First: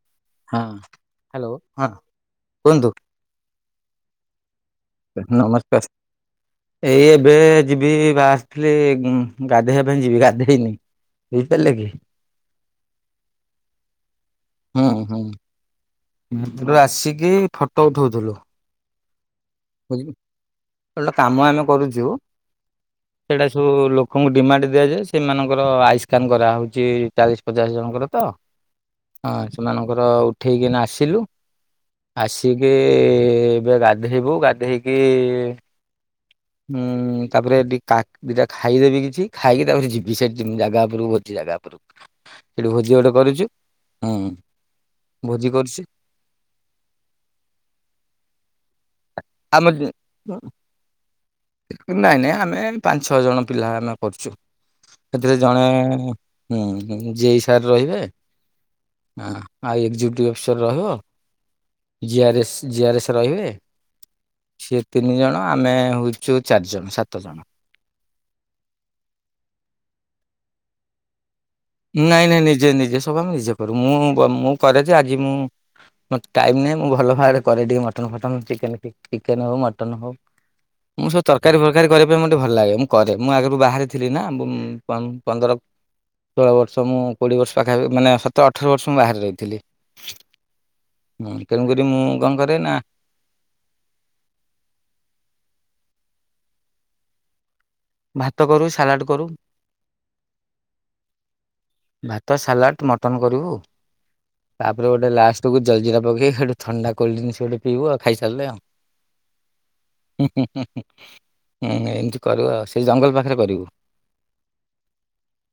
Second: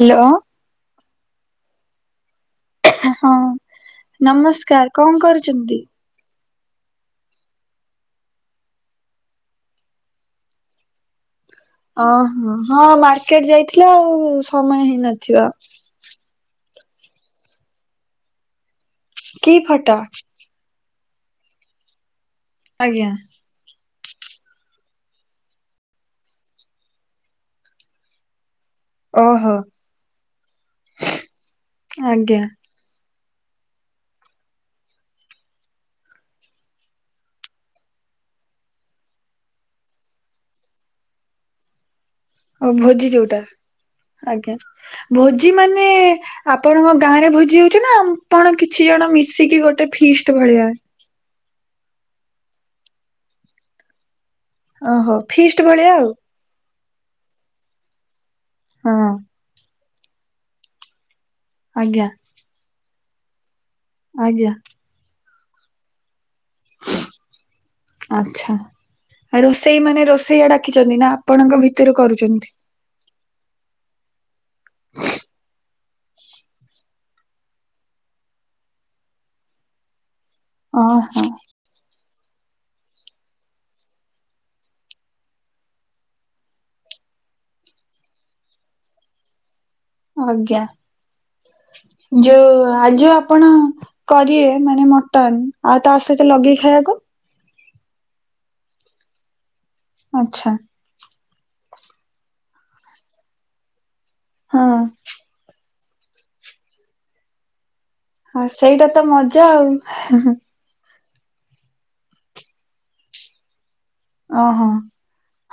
Hello. ହଁ hello ହଁ କୁହନ୍ତୁ। ହଁ ନମସ୍କାର। କଣ କରୁଛନ୍ତି? ନମସ୍କାର। ଏଇ ଏବେ ଯିବି ବା ଆସିଥିଲି ଗାଧେଇବା ପାଇଁ ଯିବି ଗାଧେଇନି। ହେଇପାରାଲା କି? ଅ ହ ହଁ ମାର୍କେଟ ଯାଇଥିଲ ଆଉ ସମୟ ହେଇନଥିବ। ହେତଳୁ ଆସିକି ଫଟୋ ଉଠଉଥିଲୁ। କି ଫଟୋ? ଭଲ କାମ ଆମେ କରୁଚୁ। ଆଜ୍ଞା। ସେଟା ସବୁ ଲୋକଙ୍କୁ ଡିମାଣ୍ଡ ଦିଆଯାଏ ସେମାନଙ୍କର ଆଇସ୍କାନ୍ କରାହେଉଛି ଚାଳିଶ ପଚାଶ ଜଣଙ୍କର ତ। ହଁ ଓହୋ ସେମାନଙ୍କର ଉଠେଇକିନା ଆସିଲୁ ଆଜ୍ଞା ଆସି କି ଏବେ ଗାଧେଇବୁ ଗାଧେଇକି ହୁଁ ତାପରେ ଦି କା ଦିଟା ଖାଇଦେବି କିଛି ଖାଇକି ତାପରେ ଯିବି ସେଠି ଜାଗା ଉପରକୁ ଭୋଜି ଜାଗା ଉପରକୁ। ସେଠି ଆଉ ଭୋଜି ଗୋଟେ ଯୋଉଟା କରୁଛୁ ଆଜ୍ଞା ଭୋଜି ମାନେ ଆପଣଙ୍କ ଗାଁ ରେ ଭୋଜି ହଉଛି ନା ଆପଣ କିଛି ଜଣ ମିଶ ଆମ ନାଇଁ ନାଇଁ ଆମେ ପାଞ୍ଚ ଛଅ ଜଣ ପିଲା ଆମେ କରୁଛୁ। ଓହୋ ସେଥିରେ ଫିଷ୍ଟ ଜଣେ ଭଳିଆ ଆଉ ହୁଁ ଜେଇ ସାର୍ ରହିବେ ହଁ। ହଁ ଆଉ ଏକଯ୍ୟୁଟ ଅଫିସର ରହିବ ଆଜ୍ଞା ଜି ଆର୍ଏସ୍ ଜି ଆର୍ଏସ୍ ରହିବେ। ଆଜ୍ଞା। ଇଏ ତିନି ଜଣ ଆମେ ହେଉଛୁ ଚାରିଜଣ ସାତ ଜଣ। ଆଛା ଆ ରୋଷେଇ ମାନେ ରୋଷେଇଆ ଡାକିଚନ୍ତି ନା ଆପଣଙ୍କ ଭିତ- ନାଇଁ ନାଇଁ ନିଜେ ନିଜେ ସବୁ ଆମେ ନିଜେ କରୁ ମୁଁ ମୁଁ କରେ ଯେ ଆଜି ମୁଁ- ମତ୍ ଟାଇମ୍ ନାହିଁ ମୁଁ ଭଲ ଭାବରେ କରେ ଟିକେ ମଟନ୍ ଫଟନ ଚିକେନ ଟିକେ ଚିକେନ ହଉ ମଟନ୍ ହଉ। ମୁଁ ସ ଓହୋ ତରକାରୀ ଭ କାରୀ କରିବା ପାଇଁ ମୋତେ ଭଲ ଲାଗେ। ମୁଁ କରେ ମୁଁ ଆଗରୁ ବାହାରେ ଥିଲି ନାଁ ବୁଁ ପ ପନ୍ଦର ଷୋଳ ବର୍ଷ ମୁଁ କୋଡ଼ିଏ ବର୍ଷ ପାଖାପି ମାନେ ସତର ଅଠର ବର୍ଷ ମୁଁ ବାହାରେ ରହିଥିଲି। ଅଜ୍ଞା। ହୁଁ ତେଣୁକରି ମୁଁ କଣ କରେ ନା ଯୋଉ ଯୋଉ ଆପଣ କରିଏ ମାନେ ମଟନ୍ ଆଉ ତା ସହିତ ଲଗେଇ ଖାଇଆକୁ? ଭାତ କରୁ ସାଲାଟ୍ କରୁ। ଆଚ୍ଛା। ଭାତ, ସାଲାଟ୍, ମଟନ କରିବୁ। ହଁ ତାପରେ ଗୋଟେ ଲାଷ୍ଟକୁ ଜଲଜିରା ପକେଇ ହଟେ ଥଣ୍ଡା କୋଲଡିନିସ୍ ଗୋଟେ ପିଇବୁ ଆଉ ଖାଇସା ହଁ, ସେଇଟା ତ ମଜା ଆଉ। ହୁଁ ହୁଁ। ହୁଁ ଏମିତି କରିବୁ ଆଉ ସେଇ ଜଙ୍ଗଲ ପାଖରେ କରିବୁ। ଅଁ ହଁ।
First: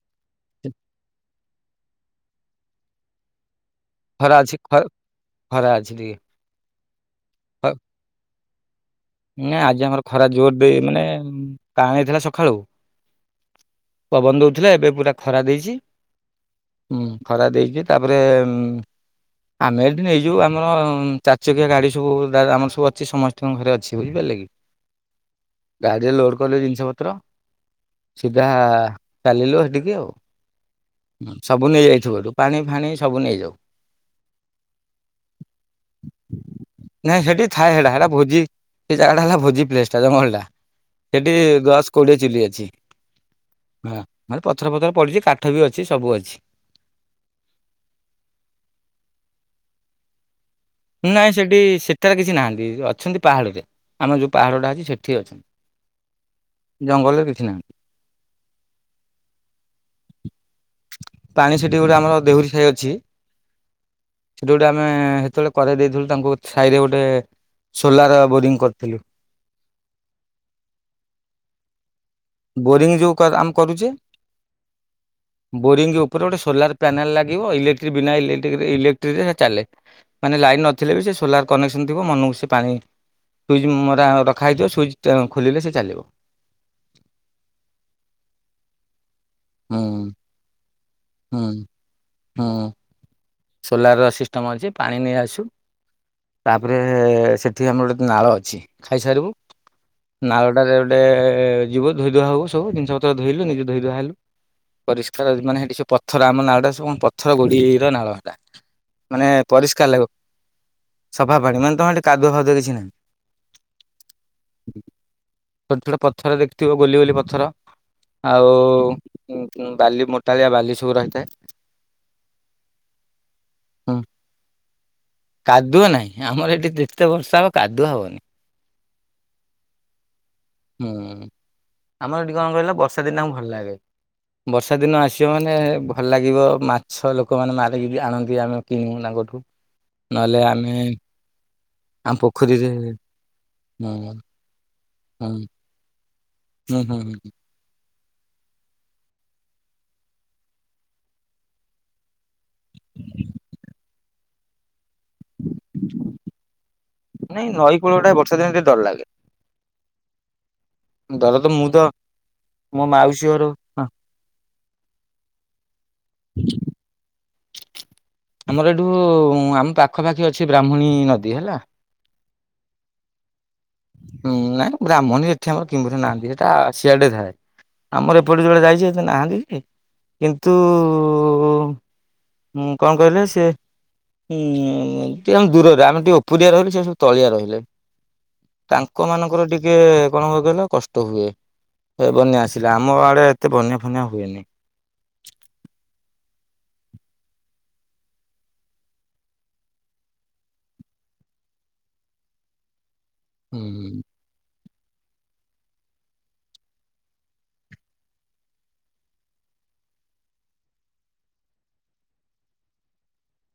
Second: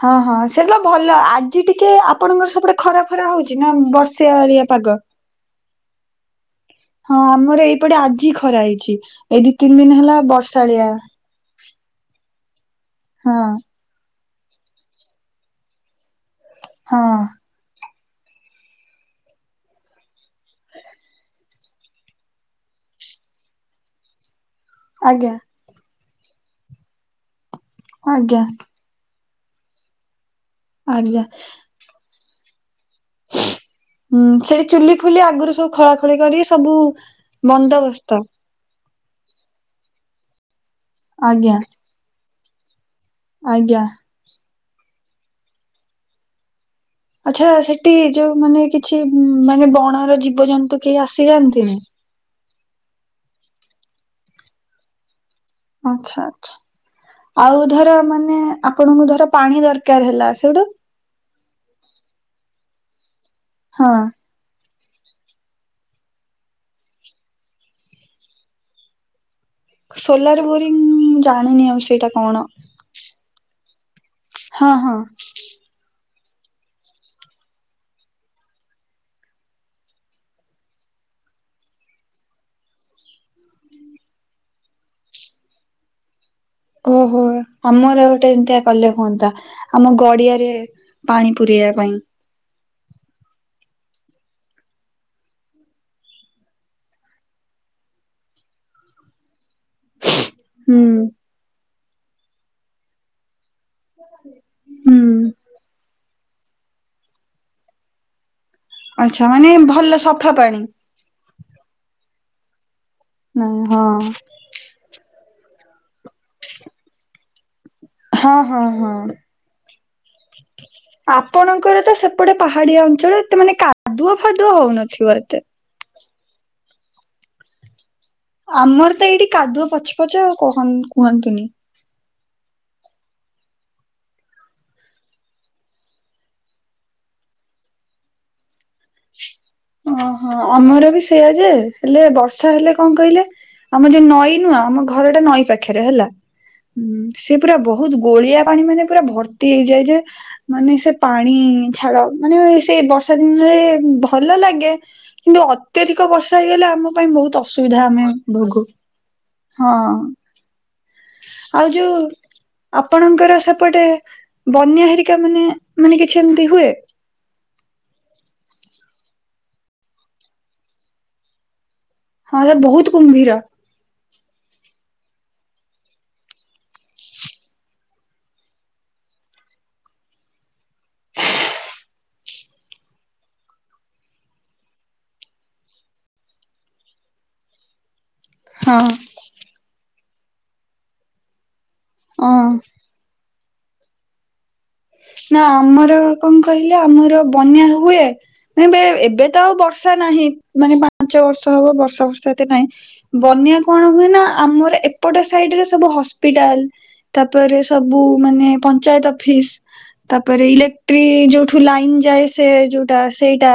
ହଁ ହଁ ସେ ତ ଭଲ ଆଜି ଟିକେ ଆପଣଙ୍କର ସେପଟେ ଖରା ଫରା ହଉଚି ନା ବର୍ଷ୍ ଖରା ଅଛି ଖ ଖରା ଅଛି ଟିକେ। ହଁ, ଆମର ଏଇପଟେ ଆଜି ଖରା ହେଇଛି। ଏଇ ଦି ନାଇଁ ତିନି ଆଜି ଦିନ ଆମର ହେଲା ଖରା ଜୋର ଦେ ବର୍ଷାଳିଆ ମାନେ କାଆଁଳେଇଥିଲା ସଖାଳୁ। ହଁ। ପବନ ଦୋଉଥୁଲା ଏବେ ପୁରା ଖରା ଦେଇଚି। ହୁଁ ହଁ ଖରା ଦେଇକି ତାପରେ ଆମେ ଏଠି ନେଇଯିବୁ ଆମର ଚାରି ଚକିଆ ଗାଡ଼ି ସବୁ ଦାଦା ଆମର ସବୁ ଅଛି ସମସ୍ତିଙ୍କ ଘରେ ଅଛି। ବୁଝିପାରିଲେ କି? ଆଜ୍ଞା। ଗାଡ଼ିରେ ଲୋଡ଼୍ କଲେ ଜିନିଷ ପତ୍ର ଆଜ୍ଞା ସିଧା କାଲିଲୁ ହେଠିକି ଆଉ। ଆଜ୍ଞା ସବୁ ନେଇଯାଇଥିବୁ ହେଠୁ ପାଣି ଫାଣି ସବୁ ନେଇଯାଉ। ହୁଁ, ସେଠି ଚୁଲି ଫୁଲି ଆଗୁରୁ ସବୁ ଖୋଳା ଖୋଳି କରି ସବୁ ନାଇଁ ସେଠି ଥାଏ ହେଟା ହେଟା ବନ୍ଦୋବସ୍ତ। ଭୋଜି ସେ ଜାଗାଟା ହେଲା ଭୋଜି ପ୍ଲେସ୍ ଜଙ୍ଗଲଟା ସେଠି ଆଜ୍ଞା ଦଶ କୋଡ଼ିଏ ଚୁଲି ଅଛି। ଆଜ୍ଞା ହଁ, ମାନେ ପଥର ଫଥର ପଡ଼ିଚି କାଠ ବି ଅଛି ସବୁ ଅଛି। ଆଚ୍ଛା, ସେଠି ଯୋଉ ମାନେ କିଛି ମାନେ ବଣର ଜୀବଜନ୍ତୁ କେହି ନାଇଁ ସେଠି ଆସିଯାଆନ୍ତିନି? ସେଠାରେ କିଛି ନାହାନ୍ତି ଅଛନ୍ତି ପାହାଡ଼ରେ ଆମର ଯୋଉ ପାହାଡ଼ଟା ଅଛି ସେଠି ଅଛନ୍ତି। ଆଚ୍ଛା ଆଚ୍ଛା ଜଙ୍ଗଲରେ କିଛି ଆଉ ନାହାନ୍ତି ଧର ମାନେ ଆପଣଙ୍କୁ ଧର ପାଣି ଦରକାର ହେଲା ସେଉଠୁ? ପାଣି ସେଠି ଗୋଟେ ଆମର ଦେହୁରୀ ସାହି ଅଛି। ହଁ। ସେଠି ଗୋଟେ ଆମେ ହେତୋଳେ କରେଇ ଦେଇଥିଲୁ ତାଙ୍କୁ ସାଇରେ ଗୋଟେ ସୋଲାର୍ ବୋରିଂ କରିଥିଲୁ। ସୋଲାର ବୋରିଂ ମୁଁ ଜାଣିନି ଆଉ ସେଇଟା କଣ? ବୋରିଂ ଯୋଉ କ ଆମ କରୁଚେ ହଁ ହଁ। ବୋରିଙ୍ଗ ଓପରେ ଗୋଟେ ସୋଲାର୍ ପ୍ୟାନେଲ ଲାଗିବ ଇଲେକ୍ଟ୍ର ବିନା ଇଲେକ୍ଟ୍ରିକ୍ ଇଲେକ୍ଟ୍ରିରେ ଚାଲେ। ମାନେ ଲାଇନ୍ ନଥିଲେ ବି ସେ ସୋଲାର୍ କନେକ୍ସନ୍ ଥିବ ମନକୁ ସେ ପାଣି ସୁଇଜ୍ ମରା ରଖାହେଇଥିବ ସୁଇଚ୍ ଟ ଖୋଲିଲେ ସେ ଚାଲିବ। ଓହୋ! ଆମର ଗୋଟେ ଏମିତିଆ କଲେ ହୁଅନ୍ତା ହୁଁ ଆମ ଗଡି଼ଆରେ ପାଣି ହୁଁ ପୁରେଇବା ପାଇଁ। ହୁଁ। ସୋଲାର୍ ର ସିଷ୍ଟମ୍ ଅଛି ପାଣି ନେଇଆସୁ। ତାପରେ ସେଠି ଆମର ନାଳ ଅଛି ଖାଇସାରିବୁ। ନାଳଟାରେ ହୁଁ ଓଟେ ଯିବ ଧୋଇ ଧୁଆ ହବୁ ସବୁ ଜିନିଷ ପତ୍ର ଧୋଇଲୁ ନିଜ ଧୋଇ ଧୁଆ ହେଲୁ ହୁଁ ପରିଷ୍କାର ମାନେ ହେଠି ସେ ପଥର ଆମ ନାଳଟା ସବୁ ଅଁ ପଥର ଗୋଡି଼ର ନାଳ। ଲା। ଆଛା, ମାନେ ଭଲ ସଫା ପାଣି। ସଫା ପାଣି, ମାନେ ତମ ହେଠି କାଦୁଅ ଫାଦୁଅ କିଛି ନାହିଁ। ନା ହଁ। ଛୋଟ ଛୋଟ ପଥର ଦେଖିଥିବ, ଗୋଲିଗୋଲି ପଥର? ହଁ ଆଉ ହଁ ହଁ। ବାଲି ମ ଆପଣଙ୍କର ତ ସେପଟେ ପାହାଡିଆ ଅଞ୍ଚଳ, ମାନେ ହୁଁ, କାଦୁଅ ଫାଦୁଅ ହଉନଥିବ ଏତେ। କାଦୁଅ ନାହିଁ, ଆମର ଏଠି ଯେତେ ବର୍ଷା ହବ କାଦୁଅ ହବନି। ଆମର ତ ଏଇଠି କାଦୁଅ ପଚପଚ କହନି, ହୁଁ କୁହନ୍ତୁନି। ଆମର ଏଠି କଣ କହିଲ, ବର୍ଷା ଦିନେ ଭଲ ଲାଗେ। ବର୍ଷା ଦିନ ଆସିବ ମାନେ ଭଲ ଲାଗିବ ମାଛ ଲୋକମାନେ ମାରିକି ବି ଆଣନ୍ତି, ଆମେ କିଣୁ ତାଙ୍କଠୁ ଓହୋ, ନହେଲେ ଆମେ ଆମର ବି ସେଇଆ ଯେ ହେଲେ ଆମ ବର୍ଷା ପୋଖରୀରେ ହେଲେ କଣ ହୁଁ କହିଲେ, ଆମ ଯୋଉ ହୁଁ ନଈ ନୁହଁ, ଆମ ଘରଟା ନଈ ହୁଁ ପାଖରେ ହେଲା। ହୁଁ, ସେ ପୁରା ବହୁତ ଗୋଳିଆ ପାଣି ମାନେ ପୁରା ଭର୍ତ୍ତି ହେଇଯାଏ ଯେ, ମାନେ ସେ ପାଣି ଛାଡ଼, ମାନେ ସେଇ ବର୍ଷା ଦିନରେ ଭଲ ଲାଗେ କିନ୍ତୁ ଅତ୍ୟଧିକ ବର୍ଷା ହେଇଗଲେ, ଆମ ପାଇଁ ବହୁତ ନାଇଁ ନଈ ଅସୁବିଧା ଆମେ କୂଳଟା ବର୍ଷା ଦିନେ ଭୋଗୁ। ଟିକେ ଡର ଲାଗେ। ହଁ, ଦର ତ ମୁଁ ଆଉ ତ ଯୋଉ ମୋ ମାଉସୀ ଆପଣଙ୍କର ଘର ସେପଟେ ବନ୍ୟା ହେରିକା ମାନେ, ମାନେ କିଛି ଏମିତି ହୁଏ? ଆମର ଏଇଠୁ ଆମ ପାଖପାଖି ଅଛି ବ୍ରାହ୍ମଣୀ ନଦୀ ହେଲା। ହଁ ବେ ବହୁତ କୁମ୍ଭୀର। ହୁଁ, ନାଇଁ ବ୍ରାହ୍ମଣ ସେଠି ଆମର କିମ୍ଭରି ନାହାନ୍ତି, ସେଇଟା ସିଆଡେ ଥାଏ। ଆମର ଏପଟେ ଯଉ ଯାଇଛି ଏତେ ନାହାନ୍ତି ଯେ କିନ୍ତୁ ମୁଁ କଣ କହିଲ ସିଏ ହୁଁ, ଟିକେ ଆମେ ଦୂରରେ, ଆମେ ଟିକେ ଉପୁରିଆ ରହିଲୁ, ସେ ସବୁ ତଳିଆ ରହିଲେ। ହଁ। ତାଙ୍କ ମାନଙ୍କର ଟିକେ କଣ କହିଲ କଷ୍ଟ ହୁଏ, ଅଁ ବନ୍ୟା ଆସିଲେ, ଆମ ଆମ ଆଡେ ଏତେ ବନ୍ୟା ଫନ୍ୟା ହୁଏନି। ନା ଆମର କଣ କହିଲେ, ଆମର ବନ୍ୟା ହୁଏ। ମାନେ ଏବେ ତ ଆଉ ବର୍ଷା ନାହିଁ, ମାନେ ପାଞ୍ଚ ବର୍ଷ ହବ ବର୍ଷା ବର୍ଷା ଏତେ ନାହିଁ। ବନ୍ୟା ହୁଁ କଣ ହୁଏ ନା, ଆମର ଏପଟ ସାଇଡରେ ସବୁ ହସ୍ପିଟାଲ, ତାପରେ ସବୁ ମାନେ ପଞ୍ଚାୟତ ଅଫିସ। ତାପରେ ଇଲେକ୍ଟ୍ରି ଯୋଉଠୁ ଲାଇନ ଯାଏ, ସେ ଯୋଉଟା ସେଇଟା,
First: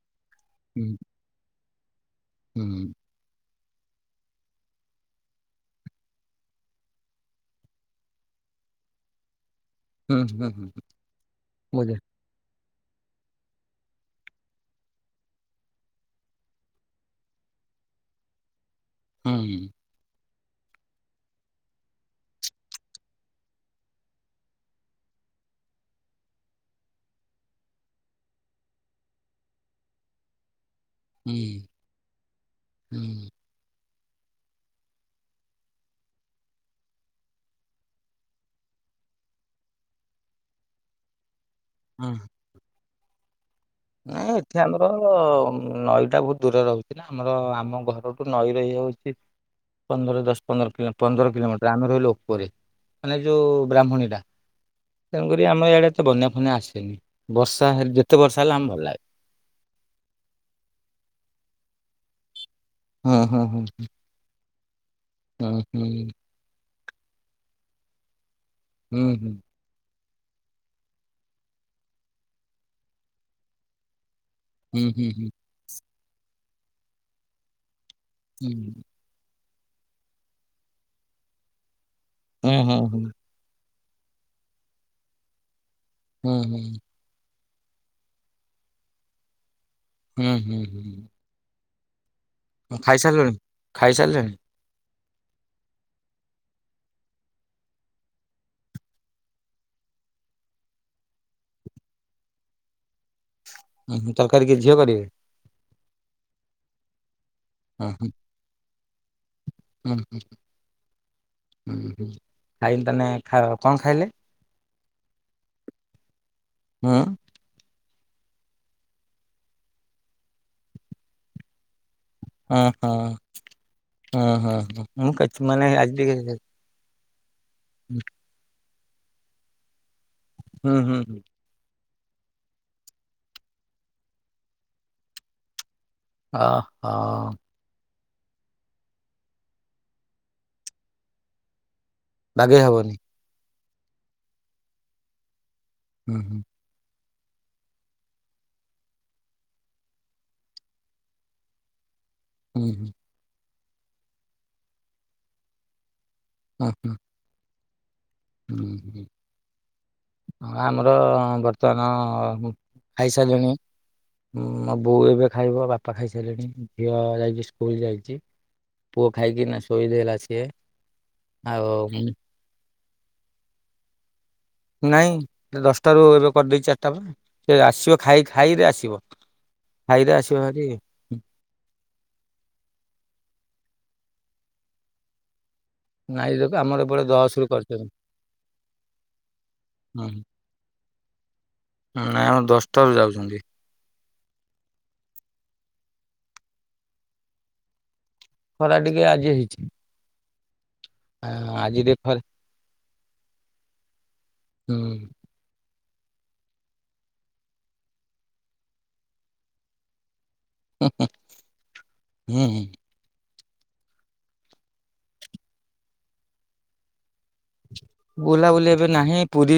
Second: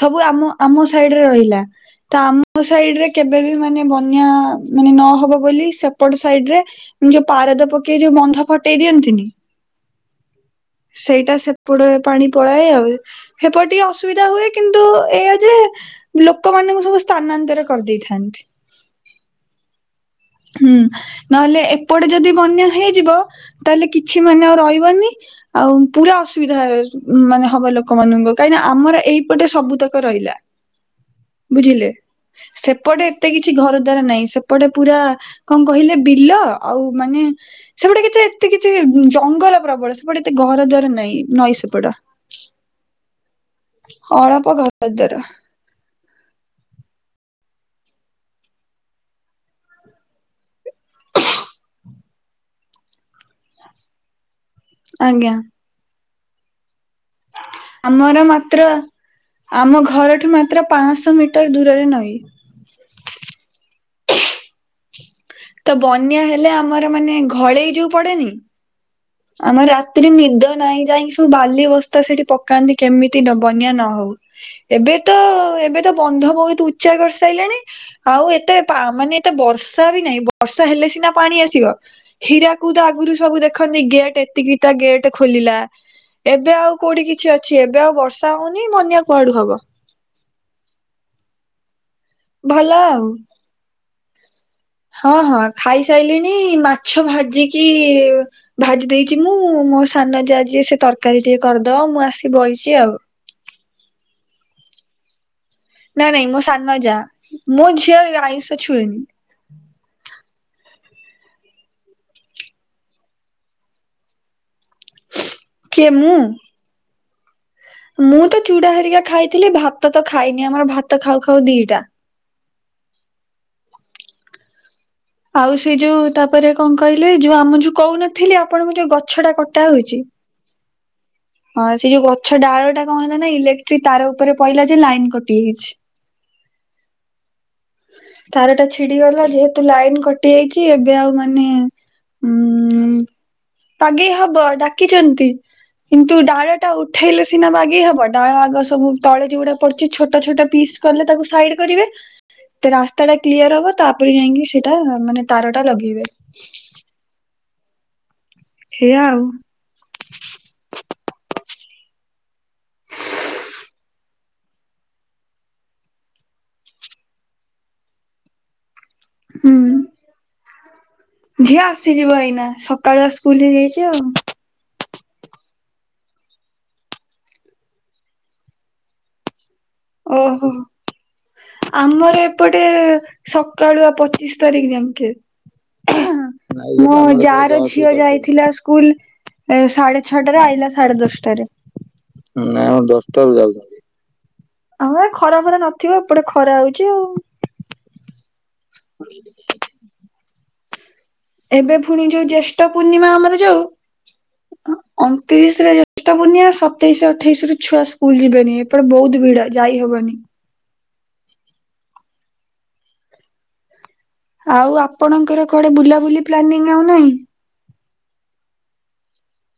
ସବୁ ଆମ ହୁଁ ଆମ ସାଇଡ ରେ ରହିଲା, ତ ଆମ ହୁଁ ସାଇଡ ରେ କେବେ ବି ମାନେ ବନ୍ୟା ମାନେ ନହବ ବୋଲି ସେପଟ ସାଇଡ ରେ ଯୋଉ ପାରଦ ପକେଇକି ଯୋଉ ବନ୍ଧ ଫଟେଇ ଦିଅନ୍ତିନି ହୁଁ ହୁଁ ହୁଁ। ସେଇଟା ବୁଝ ସେପଡୁଆ ପାଣି ପଳାଏ ଆଉ। ହେପଟ ଟିକେ ଅସୁବିଧା ହୁଏ, କିନ୍ତୁ ଏଇଆ ଯେ ଲୋକମାନଙ୍କୁ ସବୁ ସ୍ଥାନାନ୍ତର କରିଦେଇଥାନ୍ତି। ହଁଁ। ହୁଁ, ନହେଲେ ଏପଟେ ଯଦି ବନ୍ୟା ହେଇଯିବ, ତାହେଲେ କିଛି ମାନେ ଆଉ ରହିବନି। ଆଉ ପୁରା ଅସୁବିଧା ମାନେ ହବ ଲୋକମାନଙ୍କୁ, କାହିଁକିନା ଆମର ଏଇପଟେ ସବୁ ତକ ରହିଲା। [inaudible] ବୁଝିଲେ? ସେପଟେ ହୁଁ ଏତେ କିଛି ଘର ଦ୍ୱାର ନାହିଁ, ସେପଟେ ପୁରା କଣ କହିଲେ, ବିଲ ଆଉ ମାନେ ସେପଟେ କେତେ ଏତେ କିଛି ଜଙ୍ଗଲ ପ୍ରବଳ, ସେପଟେ ଏତେ ଘର ଦ୍ୱାର ନାଇଁ, ନଈ ସେପଟ ହଁ। [unintelligible] ନାଇଁ, ଅଳପ ଏଠି ଘର ଆମର ଦ୍ୱାର ନଈଟା ବହୁତ ଦୂର ରହୁଛି ନା, ଆମର ଆମ ଘରଠୁ ନଈର ଇଏ ହଉଛି ପନ୍ଦର ଦଶ୍ ପନ୍ଦର କିଲୋ ପନ୍ଦର କିଲୋମିଟର ଆମେ ରହିଲୁ ଉପରେ, ମାନେ ଯୋଉ ବ୍ରାହ୍ମଣୀଟା ଆଜ୍ଞା ତେଣୁକରି ଆମ ଆଡେ ତ ବନ୍ୟା ଫନା ଆସେନି ବର୍ଷା ହେ ଯେତେ ବର୍ଷା ହେଲେ ତ୍ର ଆମ ଭଲ ଲାଗେ ଆମ ଘରଠୁ ମାତ୍ର ପାଂଶହ ମିଟର ଦୂରରେ ନଈଁ। ହଁ, ହଁ, ହଁ। ତ ବନ୍ୟା ହେଲେ ଆମର ମାନେ ଘଳେଇ ଯୋଉ ପଡେନି ହୁଁ, ହୁଁ। ଆମର ରାତିରେ ନିଦ ନାହିଁ ଯାଇକି ସବୁ ବାଲି ବସ୍ତା ସେଠି ପକାନ୍ତି କେମିତି ବନ୍ୟା ନହଉ। ଏବେ ହୁଁ ହୁଁ ତ ହୁଁ ଏବେ ତ ବନ୍ଧ ବହୁତ ଉଚ୍ଚା କରି ସାରିଲାଣି। ଆଉ ଏତେ ପା ମାନେ ଏତେ ବର୍ଷା ବି ନାହିଁ ବର୍ଷା ହେଲେ ସିନା ପାଣି ଆସିବ। ହୁଁ ହୁଁ ହୀରାକୁଦ ଆଗରୁ ହୁଁ ସବୁ ଦେଖନ୍ତି ଗେଟ୍ ଏତିକିଟା ଗେଟ୍ ଖୋଲିଲା। ହୁଁ ହୁଁ ଏବେ ହୁଁ ଆଉ କୋଉଠି କିଛି ଅଛି। ଏବେ ଆଉ ବର୍ଷା ହଉନି ବନ୍ୟା କୁଆଡୁ ହବ। ହୁଁ, ହୁଁ, ହୁଁଁ। ଭଲ ଆଉ। ଖାଇସାରିଲୁଣି ଖାଇସାରିଲେଣି? ହଁ, ହଁ ଖାଇସାଇଲିଣି। ମାଛ ଭାଜିକି ଭାଜି ଦେଇଚି ମୁଁ ମୋ ସାନ ଯା ଯିଏ ସେ ତରକାରୀ ଟିକେ କରିଦବ ମୁଁ ଆସିି ବଇଛି ଆଉ। ତରକାରୀ କିଏ ଝିଅ କରିବେ? ନାଇଁ ନାଇଁ ମୋ ସାନ ଯା ମୋ ଝିଅ ଏ ଆଇଁଷ ଛୁଏଁନି। ଉଁ ହୁଁ ଖାଇନି ତାହେନେ ଖା କଣ ଖାଇଲେ? କିଏ ମୁଁ? ହୁଁ ମୁଁ ତ ଚୁଡା ହେରିକା ଖାଇଥିଲି ଭାତ ତ ଖାଇନି ଆମର ଭାତ ଖାଉ ଖାଉ ଦିଟା। ହଁ ହଁ ହଁ ହଁ ହଁ ମୁଁ କେତେ ଆଉ ସେ ମାନେ ଯୋଉ ଆଜିି ତାପରେ କଣ କହିଲେ ଯୋଉ ଆମ ଯୋଉ କହୁନଥିଲି ଆପଣଙ୍କୁ ଯୋଉ ଗଛଟା କଟା ହଉଛି ହୁଁ, ହୁଁ। ହଁ ସେ ଯୋଉ ଗଛ ଡାଳଟା କଣ ହେଲା ନା ଇଲେକ୍ଟ୍ରିକ୍ ତାର ଉପରେ ପହିଲା ଯେ ଲାଇନ କଟି ଯାଇଛି। ଅ ହ ତାର ଟା ଛିଡି ଗଲା ଯେହେତୁ ଲାଇନ କଟି ଯାଇଛି ଏବେ ଆଉ ମାନେ ବାଗେଇ ହବନି। ପାଗେଇ ହବ ଡାକିଛନ୍ତି କିନ୍ତୁ ହୁଁ ହୁଁ ଡାଳ ଟା ଉଠେଇଲେ ସିନା ବାଗେଇ ହବ ଡାଳ ଆଗ ସବୁ ତଳେ ଯୋଉଗୁଡା ପଡିଛି ଛୋଟ ଛୋଟ ପିସ୍ କଲେ ତାକୁ ସାଇଡ୍ କରିବେ। ହୁଁ ହୁଁ ରାସ୍ତାଟା କ୍ଲିୟର ହବ ତାପରେ ଯାଇକି ସେଟା ମାନେ ତାରଟା ଲଗେଇବେ। ଓ ହଁ ହୁଁ ହୁଁ। ହେଇଆ ଆଉ ଆମର ବର୍ତ୍ତମାନ ଖାଇସାରିଲିଣି। ମୋ ବୋଉ ଏବେ ଖାଇବ ବାପା ଖାଇସାରିଲେଣି ଝିଅ ଯାଇଛି ସ୍କୁଲ ଯାଇଚି। ପୁଅ ହୁଁ ଖାଇକିନା ଶୋଇଦେଲା ସିଏ ଆଉ କିନା ଶ। ସକାଳୁଆ ସ୍କୁଲ ହେଇଯାଇଛି ଆଉ ନାଇଁ ଦଶଟାରୁ ଏବେ କରିଦେଇଛି ଚାରିଟା ବା ସେ ଆସିବ ଖାଇ-ଖାଇରେ ଆସିବ। ଖାଇରେ ଆସିବ ଓହୋ। ଭାରି ଆମର ଏପଟେ ସକାଳୁଆ ପଚିଶି ତାରିଖ ଯାଙ୍କେ। ନାଇଁ ଆମର ମୋ ଏପଟେ ଯାଆ ଦଶରୁ ର କରିଛନ୍ତି। ଝିଅ ଯାଇଥିଲା ସ୍କୁଲ। ଏ ସାଢେ ହୁଁ ଛଟାରେ ଆଇଲା ସାଢେ ଦଶଟାରେ। ନାଇଁ ହୁଁ ନାଇ ଦଶଟାରୁ ଆମର ଯାଉଛନ୍ତି ଦଶଟାରେ ଯାଉଛି। ହଁ ଖରା ଭରା ନଥିବ ଏପଟେ ଖରା ହଉଚି ଆଉ। ଖରା ଟିକେ ଆଜି ହେଇଛି ଆ ଏବେ ଆଜି ଟିକେ ପୁଣି ଥରେ ଯୋଉ ଜ୍ୟେଷ୍ଠ ପୂର୍ଣ୍ଣିମା ଆମର ଅଂ ହୁଁ ତିରିଶରେ ଜ୍ୟେଷ୍ଠ ପୁର୍ଣ୍ଣିମା ସତେଇଶ ଅଠେଇଶ ରୁ ଛୁଆ ସ୍କୁଲ ଯିବେନି ଏପଟେ ବହୁତ ଭିଡ ଯାଇହବନି ହୁଁ ହୁଁ ଆଉ ଆପଣଙ୍କର କୁଆଡେ ବୁଲାବୁଲି ପ୍ଲାନିଂ ଆଉ ନାହିଁ। ବୁଲାବୁଲି ଏବେ ନାହିଁ, ପୁରୀ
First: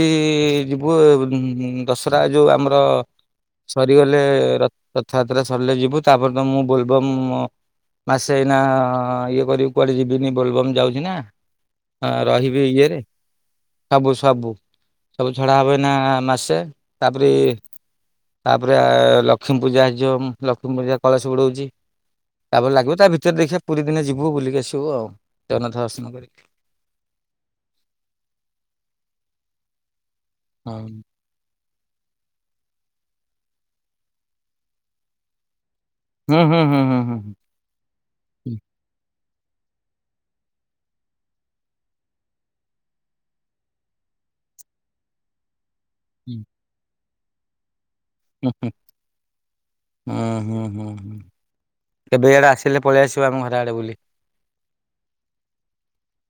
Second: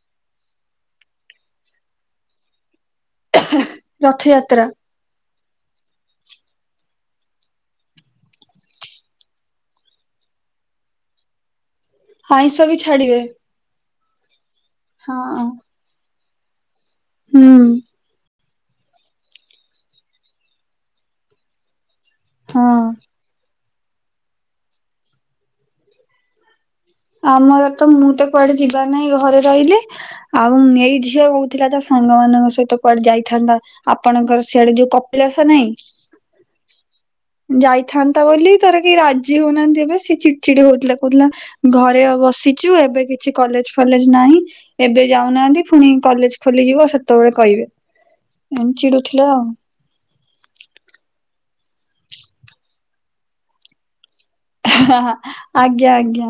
ଯିବୁ ଦଶହରା ଯୋଉ ଆମର ସରିଗଲେ ରଥଯାତ୍ରା? ରଥଯାତ୍ରା ସରିଲେ ଯିବୁ, ତାପରେ ତ ମୁଁ ବୋଲବମ୍ ମାସେ ଏଇନା ଇଏ କରିବି କୁଆଡେ ଯିବିନି, ବୋଲବମ୍ ଯାଉଛି ନା। ହଁ ଆଇଁଷ ରହିବି ବି ଏଇଥିରେ। ଛାଡିବେ ସବୁ ସବୁ ସବୁ ହଁ ଛଡା ହବ ନା ମାସେ, ତାପରେ ହୁଁ ତାପରେ ଲକ୍ଷ୍ମୀ ପୂଜା ଆସିଯିବ ଲକ୍ଷ୍ମୀ ପୂଜା କଳସ ବୁଡଉଚି, ହଁ। ତାପରେ ଲାଗିବ ତା ଭିତରେ ତ ଦେଖିବା ପୁରୀ ଦିନେ ଯିବୁ ବୁଲିକ ଆସିବୁ ଆଉ, ଜଗନ୍ନାଥ ଦର୍ଶନ କରିକି। ଆମର ତ ମୁଁ ତ କୁଆଡେ ଯିବାର ନାହିଁ ଘରେ ରହିଲି, ଆଉ ହଁ ନେଇ ଝିଅ ଥିଲା ତା ସାଙ୍ଗ ମାନଙ୍କ ସହିତ କୁଆଡେ ଯାଇଥାନ୍ତା ଆପଣଙ୍କର ସିଆଡେ ଯୋଉ କପିଳାସ ନାଇଁ। ହୁଁ ହୁଁ ହୁଁ। ଯାଇଥାନ୍ତା ବୋଲି ତାର କେହି ରାଜି ହଉନାହାନ୍ତି ଏବେ ସେ ଚିଡି ଚିଡି ହଉଥିଲା କହୁଥିଲା। ଘରେ ବସିଛୁ ଏବେ କିଛି କଲେଜ ଫଲେଜ ନାହିଁ ଏବେ ଯାଉନାହାନ୍ତି ପୁଣି କଲେଜ ହୁଁ ଖୋଲିଯିବ ସେତେବେଳେ କହିବେ, ହୁଁ ଏମିତି ଚିଡୁଥିଲା ଆଉ। ହୁଁ ହୁଁ ହୁଁ ହୁଁ କେବେ ଆଡେ ଆସିଲେ ପଳେଇ ଆସିବ ଆମ ଘର ଆଡେ ବୁଲି। ହା ହା ଆଜ୍ଞା ଆଜ୍ଞା।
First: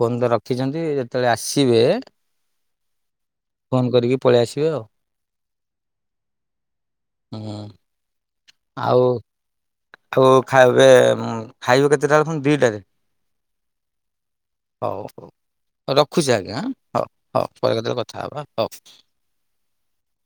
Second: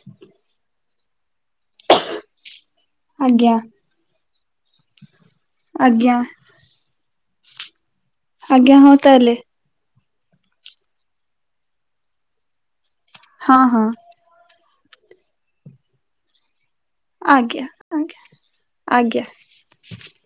ଫୋନ ତ ରଖିଛନ୍ତି ଯେତେବେଳେ ଆସିବେ ଆଜ୍ଞା। ଫୋନ୍ କରିକି ପଳେଇ ଆସିବେ ଆଉ। ଆଜ୍ଞା। ହୁଁ ଆଜ୍ଞା ହଉ ଆଉ ତାହେଲେ ଆଉ ଖାଇ ଏବେ ଖାଇବ କେତେଟା ର ଦିଟା। ହଁ ହଁ। ହଉ ହଉ ରଖୁଛି ଆଜ୍ଞା ହଉ ହଉ ଆଜ୍ଞା ପରେ କେତେବେଳେ ଆଜ୍ଞା କଥା ହେବା ହଉ। ଆଜ୍ଞା [unintelligible] [inaudible]